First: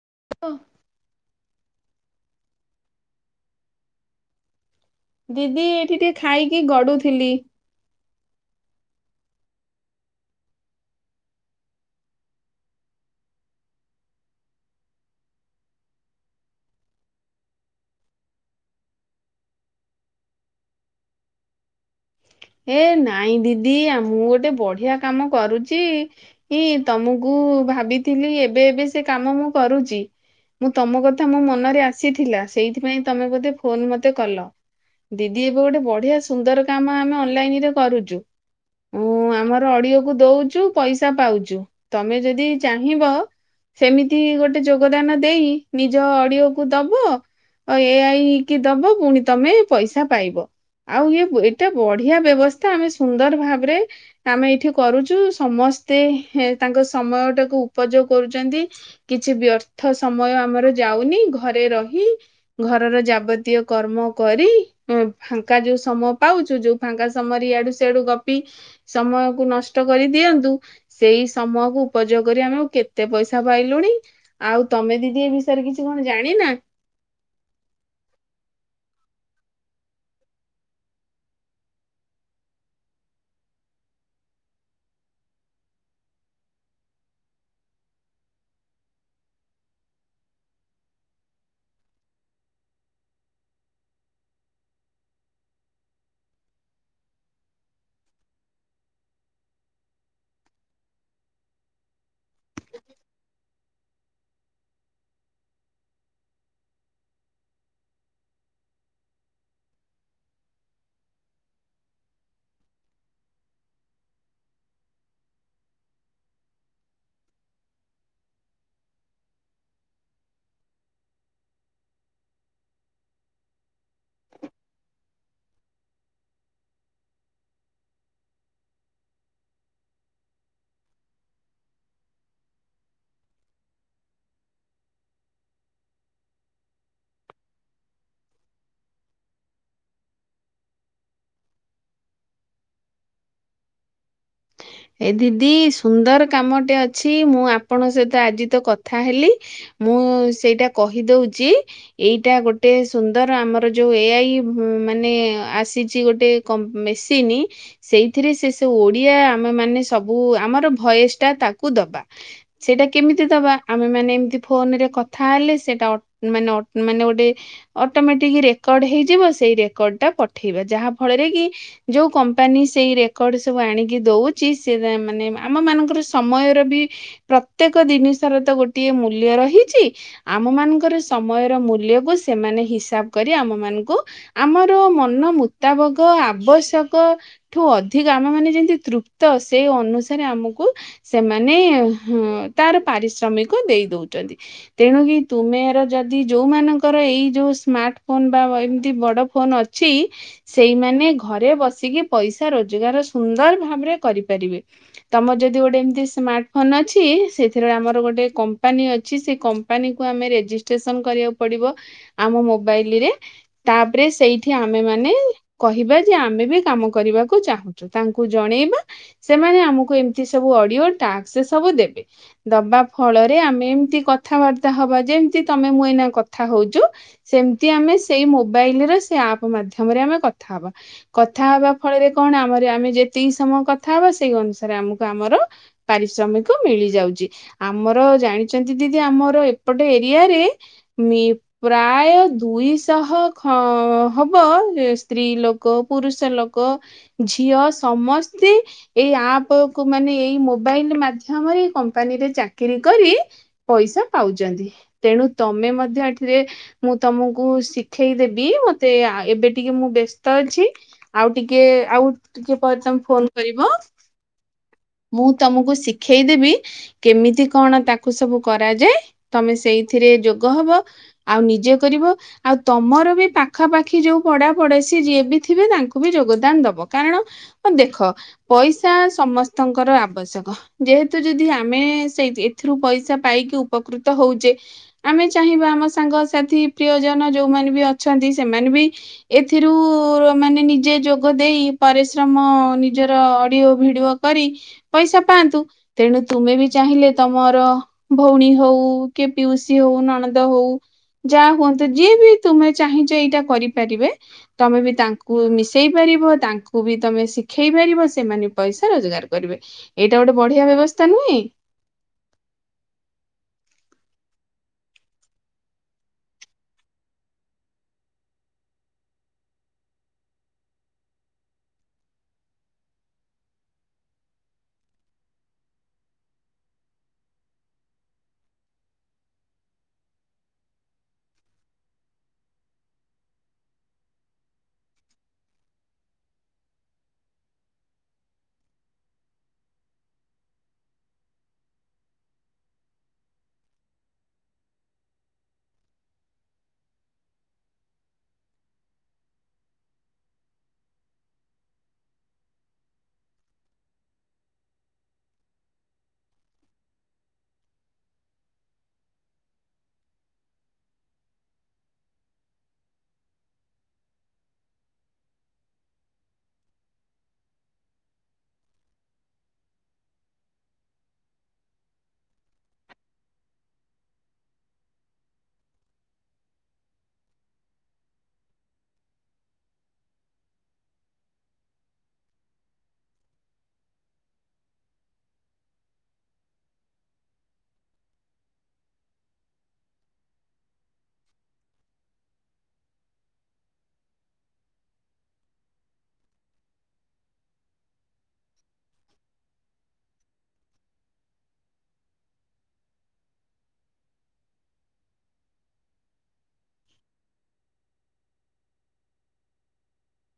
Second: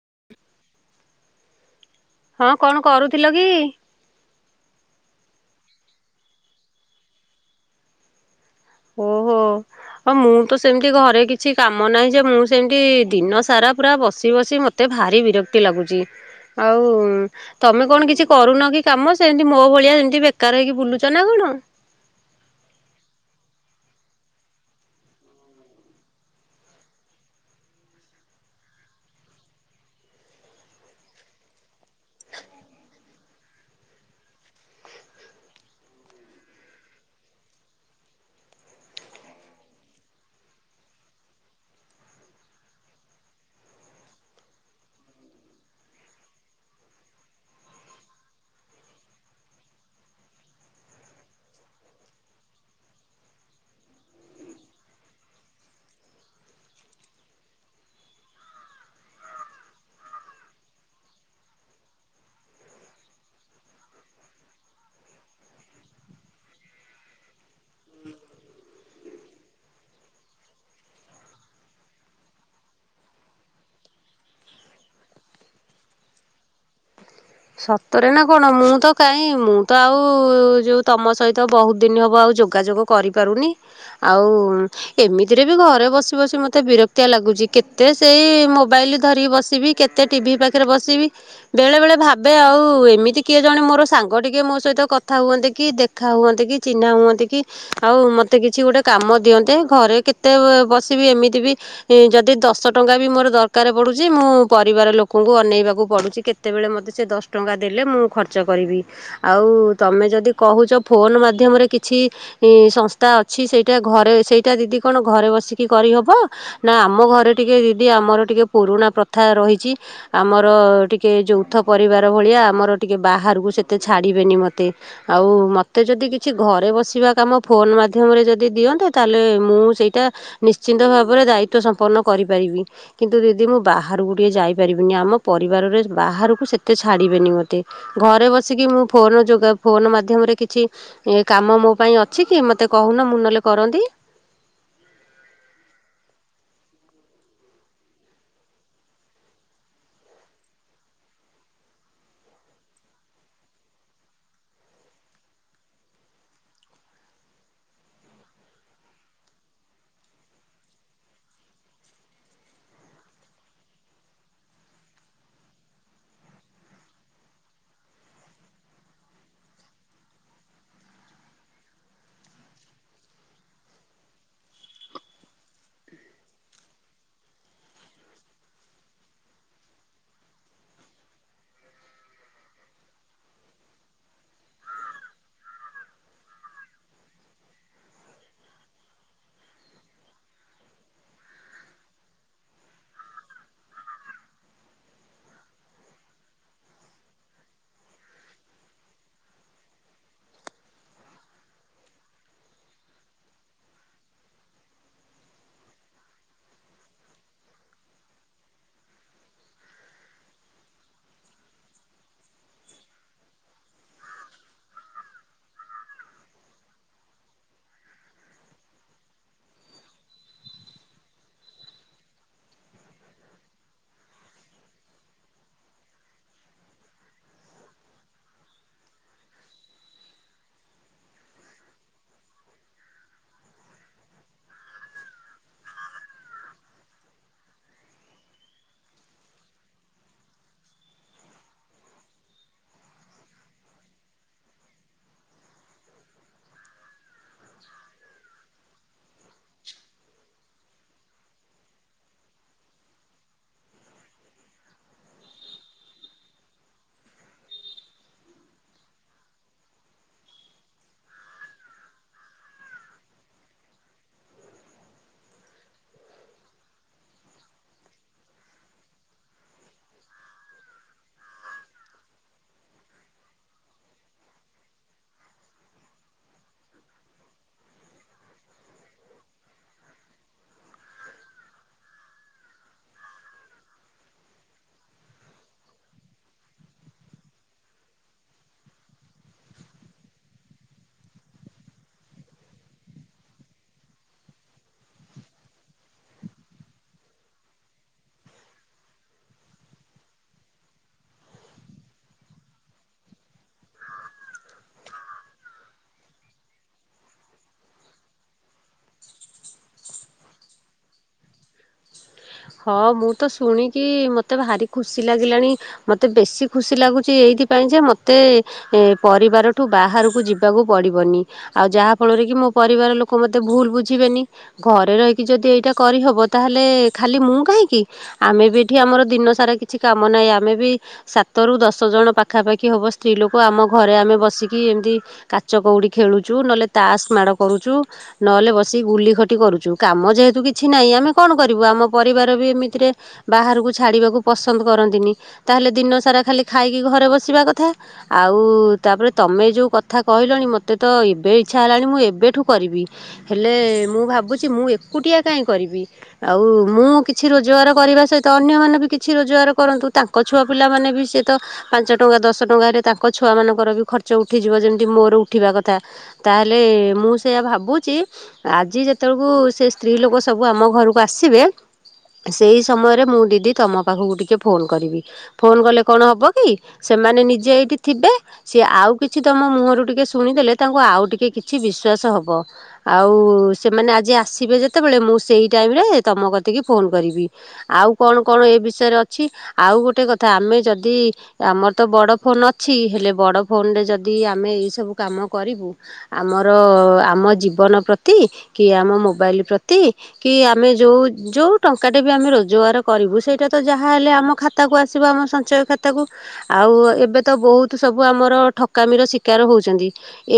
[inaudible] ହଁ କଣ କରୁଥିଲ କି? ଦିଦି ଏଇଠି ଟିକେ ଖାଇକି ଗଡ଼ୁଥିଲି। ଓହୋ। ହଁ ମୁଁ ତ ସେମିତି ଘରେ କିଛି କାମ ନାହିଁ ଯେ ମୁଁ ସେମିତି ଦିନ ସାରା ପୁରା ବସି ବସି ମ ତେ ଭାରି ବିରକ୍ତି ଲାଗୁଛି ଆଉ ତମେ କଣ କିଛି କରୁନ କି କାମ ସେମିତି ମୋ ଭଳିଆ ସେମିତି ବେକାର ହେଇକି ବୁଲୁଛ ନା କଣ? ଏ ନାଇଁ ଦିଦି ଆ ମୁଁ ଗୋଟେ ବଢ଼ିଆ କାମ କରୁଚି। ଇ ତମକୁ ଭାବିଥିଲି ଏବେ ଏବେ ସେ କାମ ମୁଁ କରୁଚି ମୁଁ ତମ କଥା ମୋ ମନରେ ଆସିଥିଲା ସେଇଥିପାଇଁ ତମେ ବୋଧେ ଫୋନ୍ ମତେ କଲ। ଦିଦି ଏବେ ଗୋଟେ ବଢ଼ିଆ ସୁନ୍ଦର କାମ ଆମେ ଅନଲାଇନ୍ ରେ କରୁଚୁ ଉଁ ଆମର ଆଡ଼ିଓକୁ ଦଉଚୁ ପଇସା ପାଉଚୁ ତମେ ଯଦି ଚାହିଁବ ସେମିତି ଗୋଟେ ଯୋଗଦାନ ଦେଇକି ନିଜ ଅଡିଓ କୁ ଦବ ଅ ଏ ଆଇ କି ଦବ ପୁଣି ତମେ ପଇସା ପାଇବ ଆଉ ଇଏ ଏଇଟା ବଢ଼ି ବଢିଆ ବ୍ୟବସ୍ଥା ଆମେ ସୁନ୍ଦର ଭାବରେ ଆମେ ଏଇଠି କରୁଛୁ ସମସ୍ତେ ହେଁ ତାଙ୍କ ସମୟ ଟାକୁ ଉପଯୋଗ କରୁଛନ୍ତି। କିଛି ବ୍ୟର୍ଥ ସମୟ ଆମର ଯାଉନି ଘରେ ରହି ଘରର ଯାବତୀୟ କର୍ମ କରି ଉୁଁ ଫାଙ୍କା ଯୋଉ ସମୟ ପାଉଛୁ ଯୋଉ ଫାଙ୍କା ସମୟରେ ଇଆଡୁ ସିଆଡୁ ଗପି ସମୟକୁ ନଷ୍ଟ କରି ଦିଅନ୍ତୁ। ସେଇ ସମୟକୁ ଉପଯୋଗ କରି ଆମେ ଆ କେତେ ପଇସା ପାଇଲୁଣି। ଆଉ ତମେ ଦିଦି ଏ ବିଷୟରେ କିଛି କଣ ଜାଣି ନା? ସତରେ ନା କଣ ମୁଁ ତ କାହିଁ ମୁଁ ତ ଆଉ ଯୋଉ ତମ ସହିତ ବହୁତ ଦିନ ହବ ଆଉ ଯୋଗାଯୋଗ କରିପାରୁନି ଆଉ ଏମିତିରେ ବି ଘରେ ବସି ବସି ମତେ ବିରକ୍ତିଆ ଲାଗୁଛି କେତେ ସେଇ ମୋବାଇଲ ଧରିକି ବସିବି। କେତେ ଟିଭି ପାଖରେ ବସିବି ବେଳେବେଳେ ଭା ଏବେ ଆଉ ଏମିତି କିଏ ଜଣେ ମୋର ସାଙ୍ଗ ଟିକଏ ମୋ ସହିତ କଥା ହୁଅନ୍ତେ କି? ଦେଖା ହୁଅନ୍ତେ କି ଚିହ୍ନା ହୁଅନ୍ତେ କି? ଆଉ ମତେ କିଛି ଗୋଟେ କାମ ଦିଅନ୍ତେ ଘରେ କେତେ ବସିବି ଏମିତି ବି ଯଦି ଦଶ ଟଙ୍କା ବି ମୋର ଦରକାର ପଡୁଛି ମୁଁ ପରିବାର ଲୋକଙ୍କୁ ଅନେଇବାକୁ ପଡୁଛି କେତେବେଳେ ମତେ ସେ ଦଶ ଟଙ୍କା ଦେଲେ ମୁଁ ଖର୍ଚ୍ଚ କରିବି। ଆଉ ତମେ ଯଦି କହୁଛ ଫୋନ ମାଧ୍ୟମରେ କିଛି ଇଁ ସଂସ୍ଥା ଅଛି ସେଇଟା ଘରେ ସେଇଟା ଦିଦି କଣ ଘରେ ବସିକି କରିହବ? ନା ଆମ ଘରେ ଟିକେ ଦିଦି ଆମର ଟିକେ ପୁରୁଣା ପ୍ରଥା ରହିଛି। ଆମର ଟିକେ ଯୌଥ ପରିବାର ଭଳିଆ ଆମର ଟିକେ ବାହାରକୁ ସେତେ ଛାଡିବେନି ମତେ। ଆଉ ମୋତେ ଯଦି କିଛି ଘରେ ବସିବା କାମ ଫୋନ ମାଧ୍ୟମରେ ଯଦି ଦିଅନ୍ତ ତାହେଲେ ମୁଁ ସେଇଟା ନିଶ୍ଚିନ୍ତ ଭାବରେ ଦାୟିତ୍ଵ ସମ୍ପନ୍ନ କରିପାରିବି। କିନ୍ତୁ ଦିଦି ମୁଁ ବାହାରକୁ ଟିକେ ଯାଇପାରିବିନି ଆମ ପରିବାରରେ ବାହାରକୁ ସେ ମୋତେ ଛାଡ଼ିବେନି ମୋତେ ଘରେ ବସିକି ମୁଁ ଫୋନ ଯୋଗା ଫୋନ ମାଧ୍ୟମରେ କିଛି ଏ କାମ ମୋ ପାଇଁ ଅଛି କି ମତେ କହୁନ ମୁଁ ନହେଲେ କରନ୍ତି। ଏ ଦିଦି ସୁନ୍ଦର କାମଟେ ଅଛି ମୁଁ ଆପଣଙ୍କ ସହିତ ଆଜି ତ କଥା ହେଲି ମୁଁ ସେଇଟା କହିଦଉଛି ଏଇଟା ଗୋଟେ ସୁନ୍ଦର ଆମର ଯୋଉ ଏଆଇ ମାନେ ଆସିଛି ଗୋଟେ କ ମେସିନ ସେଥିରେ ସେ ଓଡ଼ିଆ ଆମେ ମାନେ ସବୁ ଆମର ଭୟସ ଟା ତାକୁ ଦବା। ସେଇଟା କେମିତି ଦବା ଆମେ ମାନେ ଏମତି ଫୋନ ରେ କଥା ହେଲେ ସେଇଟା ଅ ମାନେ ଅ ମାନେ ଗୋଟେ ଅଟୋମେଟିକ ରେକର୍ଡ ହେଇଯିବ ସେଇ ରେକର୍ଡ ଟା ପଠେଇବା ଯାହା ଫଳରେ କି ଯୋଉ କମ୍ପାନୀ ସେଇ ରେକର୍ଡ ସବୁ ଆଣିକି ଦଉ ଚି ସେ ମାନେ ଆମମାନଙ୍କର ସମୟର ବି ପ୍ରତ୍ୟେକ ଜିନିଷରେ ତ ଗୋଟିଏ ମୂଲ୍ୟ ରହିଛି ଆମ ମାନଙ୍କର ସମୟର ମୂଲ୍ୟକୁ ସେମାନେ ହିସାବ କରି ଆମ ମାନଙ୍କୁ ଆମର ମନ ମୁତାବକ ଆବଶ୍ୟକ ଠୁ ଅଧିକ ଆମ ମାନେ ଯେମତି ତୃ ତ ସେଇ ଅନୁସାରେ ଆମକୁ ସେମାନେ ହଁ ତାର ପାରିଶ୍ରମିକ ଦେଇ ଦଉଛନ୍ତି। ତେଣୁ କିି ତୁମେର ଯଦି ଯୋଉମାନଙ୍କର ଏଇ ଯୋଉ ସ୍ମାର୍ଟ ଫୋନ ବା ଏମିତି ବଡ ଫୋନ ଅ ଛି ସେଇମାନେ ଘରେ ବସିକି ପଇସା ରୋଜଗାର ସୁନ୍ଦର ଭାବରେ କରିପାରିବେ। ତମର ଯଦି ଗୋଟେ ଏମିତି ସ୍ମାର୍ଟ ଫୋନ ଅଛି ସେଥିରେ ଆମର ଗୋଟେ କମ୍ପାନୀ ଅଛି ସେ କ କମ୍ପାନୀ କୁ ଆମେ ରେଜିଷ୍ଟ୍ରେସନ କରିବାକୁ ପଡିବ ଆମ ମୋବାଇଲି ରେ ତାପରେ ସେଇଠି ଆମେମାନେ କହିବା ଯେ ଆମେ ବି କାମ କରିବାକୁ ଚାହୁଁଛୁ ତାଙ୍କୁ ଜଣେଇବା ସେମାନେ ଆମକୁ ଏମିତି ସବୁ ଅଡିଓ ଟାସ୍କ ସବୁ ଦେବେ ଦବା ଫଳରେ ଆମେ ଏମିତି କଥାବାର୍ତ୍ତା ହବା ଯେମତି ତମେ ମୁଁ ଏଇନା କଥା ହଉଛୁ ସେମିତି ଆମେ ସେଇ ମୋବାଇଲ୍ ରେ ସେ ଆପ୍ ମାଧ୍ୟମରେ ଆମେ କଥା ହବା। କଥା ହବା ଫଳରେ କଣ ଆମର ଆମେ ଯେତିକି ସମୟ କଥା ହବା ସେଇ ଅନୁସାରେ ଆମକୁ ଆମର ପାରିଶ୍ରମିକ ମିଳି ଯାଉଚି। ଆମର ଜାଣିଛନ୍ତି ଦିଦି ଆମର ଏପଟ ଏରିଆରେ [inaudible] ପ୍ରାୟ ଦୁଇଶହ ଖ- ହବ ଯେ ସ୍ତ୍ରୀ ଲୋ କ ପୁରୁଷ ଲୋକ ଝିଅ ସମସ୍ତେ ଏଇ ଆପ୍ କୁ ମାନେ ଏଇ ମୋବାଇଲ୍ ମାଧ୍ୟମରେ ଏଇ କମ୍ପାନୀ ରେ ଚାକିରି କରି ପଇସା ପାଉଚନ୍ତି। ତେଣୁ ତୋମେ ମଧ୍ୟ ଏଥିରେ ମୁଁ ତୋମକୁ ଶିଖେଇଦେବି, ମୋତେ ଆ, ଏବେ ଟିକେ ମୁଁ ବ୍ୟସ୍ତ ଅଛି। ଆଉ ଟିକେ ଆଉ ଟିକେ ପରେ ତୋମେ ଫୋନ୍ କରିବ। ମୁଁ ତୋମକୁ ଶିଖେଇଦେବି କେମିତି କଣ ତାକୁ ସବୁ କରାଯାଏ, ତୋମେ ସେଇଥିରେ ଯୋଗ ହବ। ଆଉ ନିଜେ କରିବ। ଆଉ ତୋମର ବି ପାଖାପାଖି ଯୋଉ ପଡାପଡଶୀ ଯିଏ ବି ଥିବେ ତାଙ୍କୁ ବି ଯୋଗଦାନ ଦବ। କାରଣ ଅ, ଦେଖ ପଇସା ସମସ୍ତଙ୍କର ଆବଶ୍ୟକ। ଯେହେତୁ ଯଦି ଆମେ ସେଇ ଏଥିରୁ ପଇସା ପାଇକି ଉପକୃତ ହଉଚେ ଆମେ ଚାହିଁବା ଆମ ସାଙ୍ଗସାଥି ପ୍ରିୟଜନ ଯୋଉମାନେ ବି ଅଛନ୍ତି ସେମାନେ ବି ଏଥିରୁ ମାନେ ନିଜେ ଯୋଗ ଦେଇ ପରିଶ୍ରମ ନି ଜର ଅଡିଓ ଭିଡିଓ କରି ପଇସା ପାଆନ୍ତୁ। ତେଣୁ ତୁମେ ବି ଚାହିଁଲେ ତୋମର ଭଉଣୀ ହଉ କି ପିଉସୀ ହଉ ନଣନ୍ଦ ହଉ ଯା ହୁଅନ୍ତୁ ଯିଏ ବି ତୁମେ ଚାହିଁଚ ଏଇଟା କରିପାରିବେ ତୋମେ ବି ତାଙ୍କୁ ମିଶେଇ ପାରିବ, ତାଙ୍କୁ ବି ତୋମେ ଶି ଖେଇପାରିବ ସେମାନେ ପଇସା ରୋଜଗାର କରିବେ। ଏଇଟା ଗୋଟେ ବଢ଼ିଆ ବ୍ୟବସ୍ଥା ନୁହେଁ? ହଁ ମୁଁ ତ ଶୁଣିକି ମୋତେ ଭାରି ଖୁସି ଲାଗିଲାଣି ମୋତେ ବେଶି ଖୁସି ଲାଗୁଚି ଏଇଥିପାଇଁ ଯେ ମୋତେ ଏ ପରିବାରଠୁ ବାହାରକୁ ଯିବାକୁ ପଡିବନି। ଆଉ ଯାହା ଫଳରେ କି ମୋ ପରିବାର ଲୋକ ମୋତେ ଭୁଲ ବୁଝିବେନି। ଘରେ ରହିକି ଯଦି ଏଇଟା କରିହବ ତାହେଲେ ଖାଲି ମୁଁ କାହିଁକି ଆମେ ବି ଏଠି ଆମର ଦିନ ସାରା କିଛି କାମ ନାଇଁ ଆମେ ବି ସାତରୁ ଦଶ ଜଣ ପାଖାପାଖି ହବ ସ୍ତ୍ରୀ ଲୋକ ଆମ ଘରେ ଆମେ ବସିକି ଏମିତି କାଚ କଉଡି ଖେଳୁଛୁ, ନହେଲେ ତାସ୍ ମାଡ଼ କରୁଚୁ। ନହେଲେ ବସିିକ ଗୁଲି ଖଟି କରୁଚୁ, କାମ ଯେହେତୁ କିଛି ନାଇଁ ଆମେ କଣ କରିବୁ? ଆମ ପରିବାର ବି ଏମିତିରେ ବାହାରକୁ ଛାଡ଼ିବାକୁ ପସନ୍ଦ କରନ୍ତିନି। ତାହେଲେ ଦିନ ସାରା ଖାଲି ଖାଇକି ଘରେ ବସିବା କଥା। ଆଉ ତାପରେ ତୋମେ ଯୋଉ କଥା କହିଲଣି ମୋତେ ତ ଏବେ ଇଚ୍ଛା ହେଲାଣି ମୁଁ ଏବେଠୁ କରିବି। ହେଲେ ମୁଁ ଭାବୁଛି ମୁଁ ଏକୁଟିଆ କାଇଁ କରିବି ଆଉ ମୁଁ କିଛି ରୋଜଗାର କରିବା ସହିତ ଅନ୍ୟମାନେ ବି କିଛି ରୋଜଗାର କରନ୍ତୁ। ତାଙ୍କ ଛୁଆ ପିଲାମାନେ ବି ସିଏ ତ ପାଞ୍ଚ ଟଙ୍କା ଦଶ ଟଙ୍କାରେ ତାଙ୍କ ଛୁଆ ମାନଙ୍କର ବି ଖର୍ଚ୍ଚ ଉଠିଯିବ ଯେମିତି ମୋର ଉଠିବା କଥା। ତାହେଲେ ମୁଁ ସେଇଆ ଭାବୁଚି ଆଜି ଯେତେବେଳକୁ ସେ ସ୍ତ୍ରୀ ଲୋକ ସବୁ ଆମ ଘରକୁ ଆସିବେ ସେଇ ସମୟରେ ମୁଁ ଦିଦି ତୋମ ପାଖକୁ ଟିକେ ଫୋନ୍ କରିବି। ଫୋନ୍ କଲେ କଣ ହବ କି ସେମାନେ ନିଜେ ଏଇଠି ଥିବେ ସିଏ ଆଉ କିଛି ତୋମ ମୁହଁରୁ ଟିକେ ଶୁଣିଦେଲେ ତାଙ୍କୁ ଆଉ ଟିକେ କିଛି ବିଶ୍ଵାସ ହବ। ଆଉ ସେମାନେ ଆଜି ଆସିବେ ଯେତେବେଳେ ମୁଁ ସେଇ ଟାଇମ୍ ରେ ତୋମ କତିକି ଫୋନ୍ କରିବି। ଆଉ କଣ କଣ ଏ ବିଷୟରେ ଅଛି? ଆଉ ଗୋଟେ କଥା ଆମେ ଯଦି ଏ ଆମର ତ ବଡ ଫୋନ୍ ଅଛି, ହେଲେ ବଡ ଫୋନ୍ ରେ ଯଦି ଆମେ ଏଇ ସବୁ କାମ କରିବୁ ଆମର ଆମ ଜୀବନ ପ୍ରତି କି ଆମ ମୋବାଇଲ୍ ପ୍ରତି କି ଆମେ ଯୋଉ ଯୋଉ ଟଙ୍କାଟେ ବି ଆମେ ରୋଜଗାର କରିବୁ, ସେଇଟା ତ ଯାହାହଲେ ଆମ ଖାତାକୁ ଆସିବ ଆମ ସଞ୍ଚୟ ଖାତାକୁ। ଆଉ ଏବେ ତ ବହୁତ ସବୁ ଆମର ଠକାମିର ଶିକାର ହଉଛନ୍ତି।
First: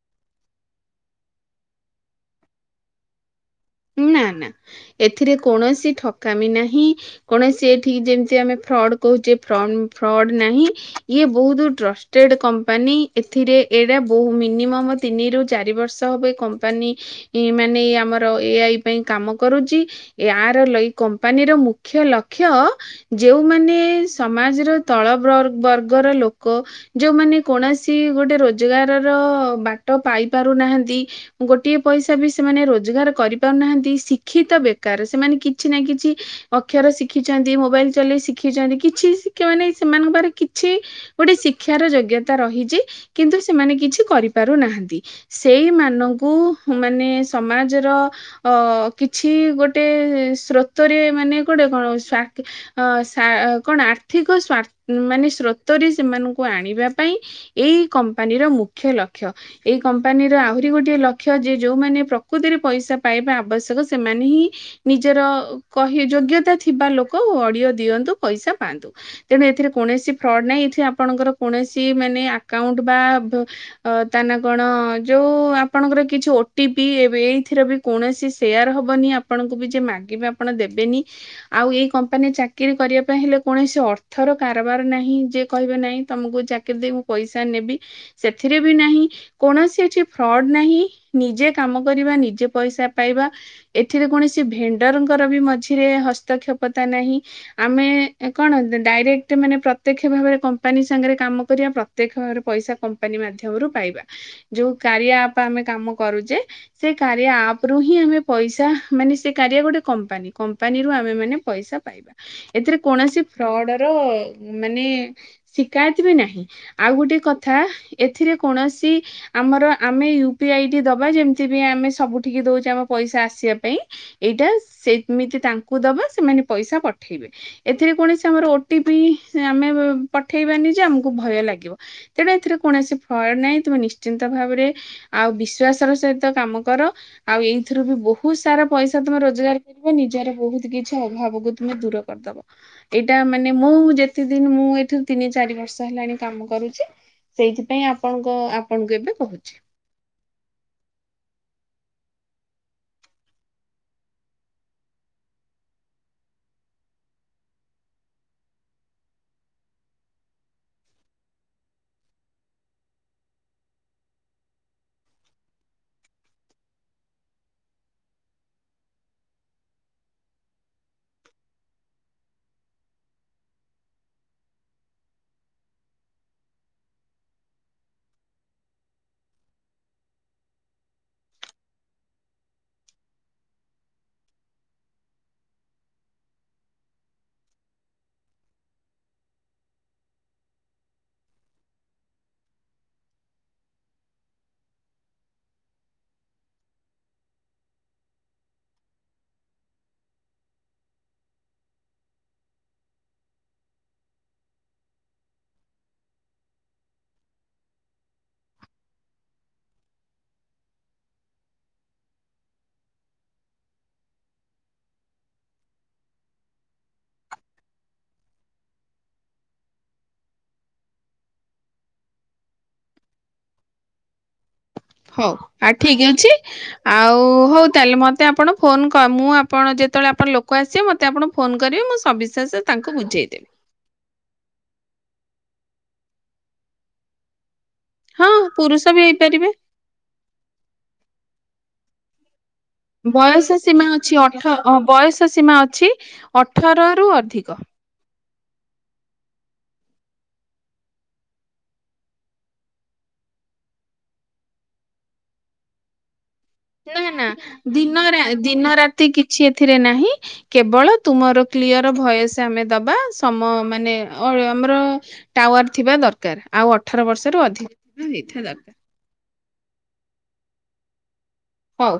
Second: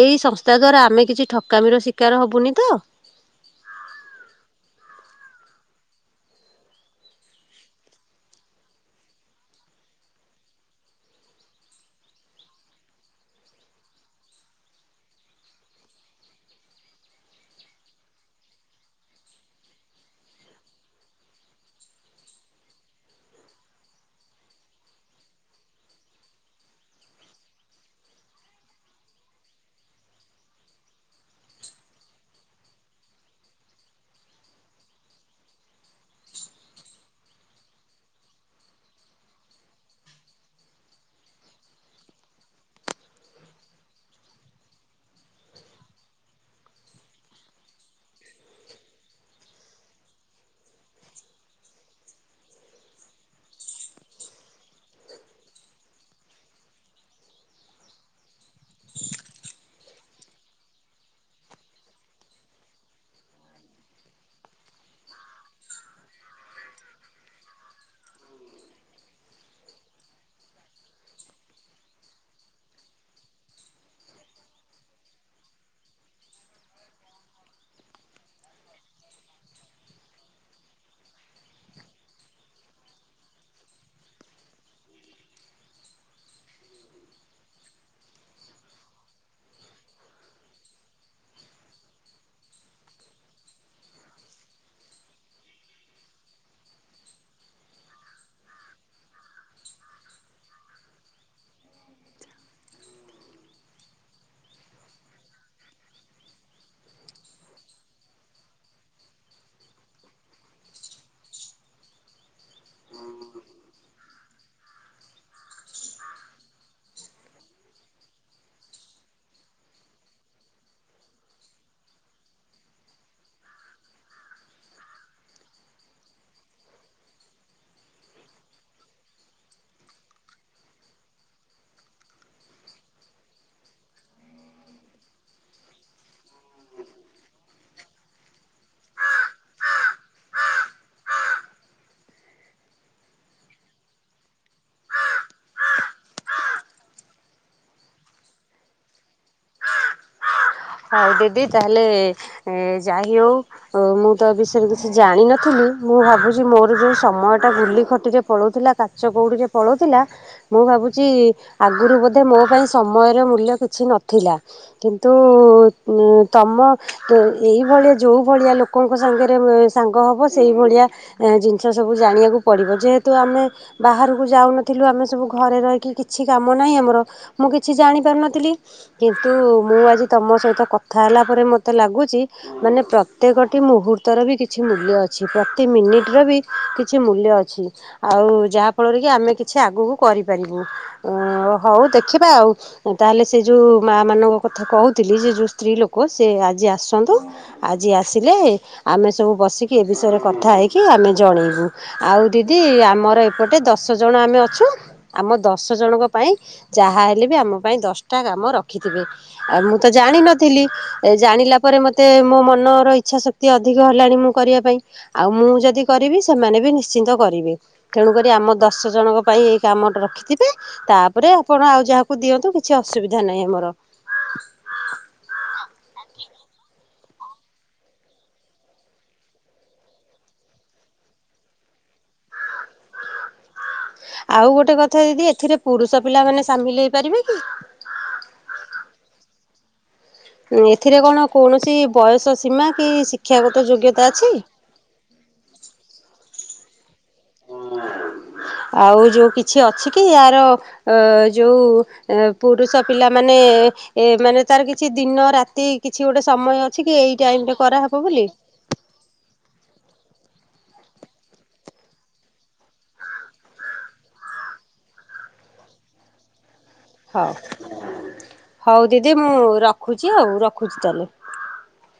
ଏଇ ସଂସ୍ଥା ଦ୍ଵାରା ଆମେ କିଛି ଠକାମିର ଶିକାର ହବୁନି ତ। ନା ନା ଏଥିରେ କୌଣସି ଠକାମି ନାହିଁ କୌଣସି ଏଠିକି ଯେମିତି ଆମେ ଫ୍ରଡ କହୁଛେ ଫ୍ରଡ ନାହିଁ ଇଏ ବହୁତ ଟ୍ରଷ୍ଟ ଟ୍ରେଡ଼୍ କମ୍ପାନୀ ଏଥିରେ ଏଇଟା ବହୁ ମିନିମମ୍ ତିନିରୁ, ଚାରି ବର୍ଷ ହେବ ଏ କମ୍ପାନୀ ଏ ମାନେ ଆମର ଏ ଆଇ ପାଇଁ କାମ କରୁଛି ଏହାର କମ୍ପାନୀର ମୁଖ୍ୟ ଲକ୍ଷ୍ୟ ଯେଉମାନେ ସମାଜର ତଳ ବର୍ଗର ଲୋକ ଯୋଉମାନେ କୌଣସି ଗୋଟେ ରୋଜଗାର ର ବାଟ ପାଇ ପାରୁନାହାନ୍ତି। ଗୋଟିଏ ପଇସା ବି ସେମାନେ ରୋଜଗାର କରି ପାରୁନାହାନ୍ତି ଶିକ୍ଷିତ ବେକାର ସେମାନେ କିଛି ନା କିଛି ଅକ୍ଷର ଶିଖିଛନ୍ତି, ମୋବାଇଲ ଚଲେଇ ଶିଖିଛନ୍ତି କିଛି ଶିକ୍ଷା ମାନ ସେମାନଙ୍କ ପାଖରେ କିଛି ଗୋଟେ ଶିକ୍ଷାର ଯୋଗ୍ୟତା ରହିଛି। କିନ୍ତୁ, ସେମାନେ କିଛି କରିପାରୁନାହାନ୍ତି। ସେଇମାନଙ୍କୁ ମାନେ ସମାଜର ଅ କିଛି ଗୋଟେ ସ୍ରୋତରେ ମାନେ ଗୋଟେ କଣ ସ୍ୱା ଅଁ କଣ ଆର୍ଥିକ ମାନେ ସ୍ରୋତରେ ସେମାନଙ୍କୁ ଆଣିବା ପାଇଁ ଏଇ କମ୍ପାନୀର ମୁଖ୍ୟ ଲକ୍ଷ୍ୟ। ଏଇ କମ୍ପାନୀର ଆହୁରି ଗୋଟେ ଲକ୍ଷ୍ୟ ଯେ ଯୋଉମାନେ ପ୍ରକୃତିରେ ପଇସା ପାଇବା ଆବଶ୍ୟକ ସେମାନେ ହିଁ ନିଜର କହି ଯୋଗ୍ୟତା ଥିବା ଲୋକ ଓଡିଓ ଦିଅନ୍ତୁ ପଇସା ପାଆନ୍ତୁ। ତେଣୁ ଏଥିରେ କୌଣସି ଫ୍ରଡ୍ ନାହିଁ। ଏଥିରେ ଆପଣଙ୍କର କୌଣସି ମାନେ ଆକାଉଣ୍ଟ ବା ଅ ତାନା କଣ ଯୋଉ ଆପଣଙ୍କର କିଛି ଓ ଟି ପି ଏବେ ଏଇଥିରେ ବି କୌଣସି ସେୟାର ହେବନି ଆପଣଙ୍କୁ ବି ଯେ ମାଗିବେ ଆପଣ ଦେବେନି। ଆଉ ଏଇ କମ୍ପାନୀ ଚାକିରୀ କରିବା ପାଇଁ ହେଲେ କୌଣସି ଅର୍ଥର କାରବାର ନାହିଁ ଯିଏ କହିବେ ନାହିଁ ତମକୁ ଚାକି କି ଦେଇ ମୁଁ ପଇସା ନେବି। ସେଥିରେ ବି ନାହିଁ କୌଣସି ଏଠି ଫ୍ରଡ଼୍ ନାହିଁ ନିଜେ କାମ କରିବା ନିଜେ ପଇସା ପାଇବା ଏଥିରେ କୌଣସି ଭେଣ୍ଡରଙ୍କର ବି ମଝିରେ ହସ୍ତକ୍ଷେପତା ନାହିଁ। ଆମେ କଣ ଡାଇରେକ୍ଟ ମାନେ ପ୍ରତ୍ୟକ୍ଷ ଭାବରେ କମ୍ପାନୀ ସାଙ୍ଗରେ କାମ କରିବା ପ୍ର ପ୍ରତ୍ୟକ୍ଷ ଭାବରେ ପଇସା କମ୍ପାନୀ ମାଧ୍ୟମରୁ ପାଇବା। ଯୋଉ କାରିଆ ଆପ୍ ଆମେ କାମ କରୁଛେ ସେଇ କା ଆପ୍ ରୁ ହିଁ ଆମେ ପଇସା ମାନେ ସେ କାରିଆ ଗୋଟେ କମ୍ପାନୀ କମ୍ପାନୀରୁ ଆମେ ମାନେ ପଇସା ପାଇବା। ଏଥିରେ କୌଣସି ଫ୍ରଡ଼୍ ର ମାନେ ଶିକାୟତ ବି ନାହିଁ। ଆଉ ଗୋଟେ କଥା ଏଥିରେ କୌଣସି ଆମର ଆମେ ୟୁ ପି ଆଇ ଟି ଦବା ଯେମତି ବି ଆମେ ସବୁଠିକି ଦଉଛେ ଆମ ପଇସା ଆସିବା ପାଇଁ। ଏଇଟା ସେମିତି ତାଙ୍କୁ ଦବା ସେମାନେ ପଇସା ପଠେଇବେ। ଏଥିରେ କୌଣସି ଆମର ଓ ଟି ପି ଆମେ ପଠେଇବାନି ଯେ ଆମକୁ ଭୟ ଲାଗିବ। ତେଣୁ ଏଥିରେ କୌଣସି ଫୟଡ଼୍ ନାହିଁ ତମେ ନିଶ୍ଚିନ୍ତ ଭାବରେ ଆଉ ବିଶ୍ଵାସ ର ସହିତ କାମ କର ଆଉ ଏଇଥିରୁ ବି ବହୁତ ସାରା ପଇସା ତମେ ରୋଜଗାର ନିଜର ବହୁତ୍ କିଛି ଅଭାବ କୁ ତୁମେ ଦୂର କରିଦେବ। ଏଇଟା ମାନେ ମୁଁ ଯେତେ ଦିନ ମୁଁ ଏଠୁ ତିନି, ଚାରି ବର୍ଷ ହେଲାଣି କାମ କରୁଛି। ସେଇଥିପାଇଁ ଆପଣଙ୍କ ଆପଣଙ୍କୁ ଏବେ କହୁଛି। ହଉ ଦିଦି ତାହେଲେ ଯାଇ ହଉ ଓ ମୁଁ ତ ବିଷୟରେ କିଛି ଜାଣିନଥିଲି। ମୁଁ ଭାବୁଛି ମୋର ଯୋଉ ସମୟ ଟା ଗୁଲି ଖଟିରେ ପଳଉଥିଲା ତା ଚ କୋଉଠିକି ପଳଉଥିଲା। ମୁଁ ଭାବୁଛି ଆଗରୁ ବୋଧେ ମୋ ପାଇଁ ସମୟର ମୂଲ୍ୟ କିଛି ନଥିଲା। କିନ୍ତୁ ତୁ ଉଁ ତମ ତ ଏଇଭଳିଆ ଯୋଉ ଭଳିଆ ଲୋକଙ୍କ ସାଙ୍ଗରେ ସାଙ୍ଗ ହବ ସେଇଭଳିଆ ଏ ଜିନିଷ ସବୁ ଜାଣିବାକୁ ପଡି଼ବ। ଯେହେତୁ ଆମେ ବାହାରକୁ ଯାଉନଥିଲୁ ଆମେ ସବୁ ଘରେ ରହିକି କିଛି କାମ ନାହିଁ ଆମର ମୁଁ କିଛି ଜାଣି ପାରୁନଥିଲି। କିନ୍ତୁ, ମୁଁ ଆଜି ତମ ସହିତ କଥା ହେଲା ପରେ ମୋତେ ଲାଗୁଛି ମାନେ ପ୍ରତ୍ୟେକଟି ମୁହୂର୍ତ୍ତର ବି କିଛି ମୂଲ୍ୟ ଅଛି। ପ୍ରତି ମିନିଟର ବି କିଛି ମୂଲ୍ୟ ଅଛି। ଆଉ ଯାହା ଫଳରେ କି ଆମେ କିଛି ଆଗକୁ କରିପାରିବୁ? ଅ ହଉ ଦେଖିବା ଆଉ ତାହେଲେ ସେ ଯୋଉ ମା ମାନଙ୍କ କଥା କହୁ ଥିଲି ଯେ ଯୋଉ ସ୍ତ୍ରୀ ଲୋକ ସେ ଆଜି ଆସନ୍ତୁ। ଆଜି ଆସିଲେ ଆମେ ସବୁ ବସିକି ଏ ବିଷୟରେ କଥା ହେଇକି ଆମେ ଜଣେଇବୁ। ଆଉ ଦିଦି ଆମର ଏପଟେ ଦଶ ଜଣ ଆମେ ଅଛୁ। ଆମ ଦଶ ଜଣଙ୍କ ପାଇଁ ଯାହା ହେଲେ ବି ଆମ ପାଇଁ ଦଶଟା କାମ ରଖିଥିବେ ଆଉ ମୁଁ ତ ଜାଣିନଥିଲି। ଏ ଜାଣିଲା ପରେ ମତେ ମୋ ମନର ଇଚ୍ଛା ଶକ୍ତି ଅଧିକ ହେଲାଣି ମୁଁ କରିବା ପାଇଁ। ଆଉ ମୁଁ ଯଦି କରିବି ସେମାନେ ବି ନିଶ୍ଚିନ୍ତ କରିବେ। ତେଣୁକରି ଆମ ଦଶ ଜଣଙ୍କ ପାଇଁ ଏଇ କାମ ରଖିଥିବେ। ତାପରେ ଆପଣ ଆଉ ଯାହାକୁ ଦିଅନ୍ତୁ କିଛି ଅସୁବିଧା ନାହିଁ ଆମର [inaudible] ହଉ ଆଉ ଠିକ ଅଛି। ଆଉ ହଉ ତାହେଲେ ମତେ ଆପଣ ଫୋନ ମୁଁ ଆପଣ ଯେତେବେଳେ ଆପଣ ଲୋକ ଆସିବେ ମତେ ଆପଣ ଫୋନ୍ କରିବେ ମୁଁ ସବିଶେଷ ତାଙ୍କୁ ବୁଝାଇଦେବି। ଆଉ ଗୋଟେ କଥା ଦିଦି ଏଥିରେ ପୁରୁଷ ପିଲା ମାନେ ସାମିଲ ହେଇପାରିବେ କି? ହଁ ପୁରୁଷ ବି ହେଇପାରିବେ। ଏଥିରେ କଣ କୌଣସି ବୟସ ସୀମା କି ବୟସ ଶିକ୍ଷାଗତ ସୀମା ଯୋଗ୍ୟତା ଅଛି? ଅଠ ବୟସ ସୀମା ଅଛି ଅଠରରୁ ଅଧିକ। ଆଉ ଯୋଉ କିଛି ଅଛି କି ଆର ଯୋଉ ଏ ପୁରୁଷ ପିଲାମାନେ ଏ ମାନେ ତାର କିଛି ଦିନ ରାତି କିଛି ଗୋଟେ ସମୟ ଅଛି କି ନା ଏଇ ନା ଟାଇମରେ କରାହେବ ବୋଲି। ଦିନ ରା କିଛି ଏଥିରେ ନାହିଁ। କେବଳ ତୁମର କ୍ଲିଅର ଭଏସ ଆମେ ଦବା ସମ ମାନେ ଆମର ଟାୱାର ଥିବା ଦରକାର ଆଉ ଅଠର ହଉ ବର୍ଷରୁ ଅଧିକ ହେଇଥିବା ଦରକାର। ହଉ ଦିଦି ମୁଁ ରଖୁଛି ଆଉ ରଖୁଛି ତାହେଲେ। ହଉ।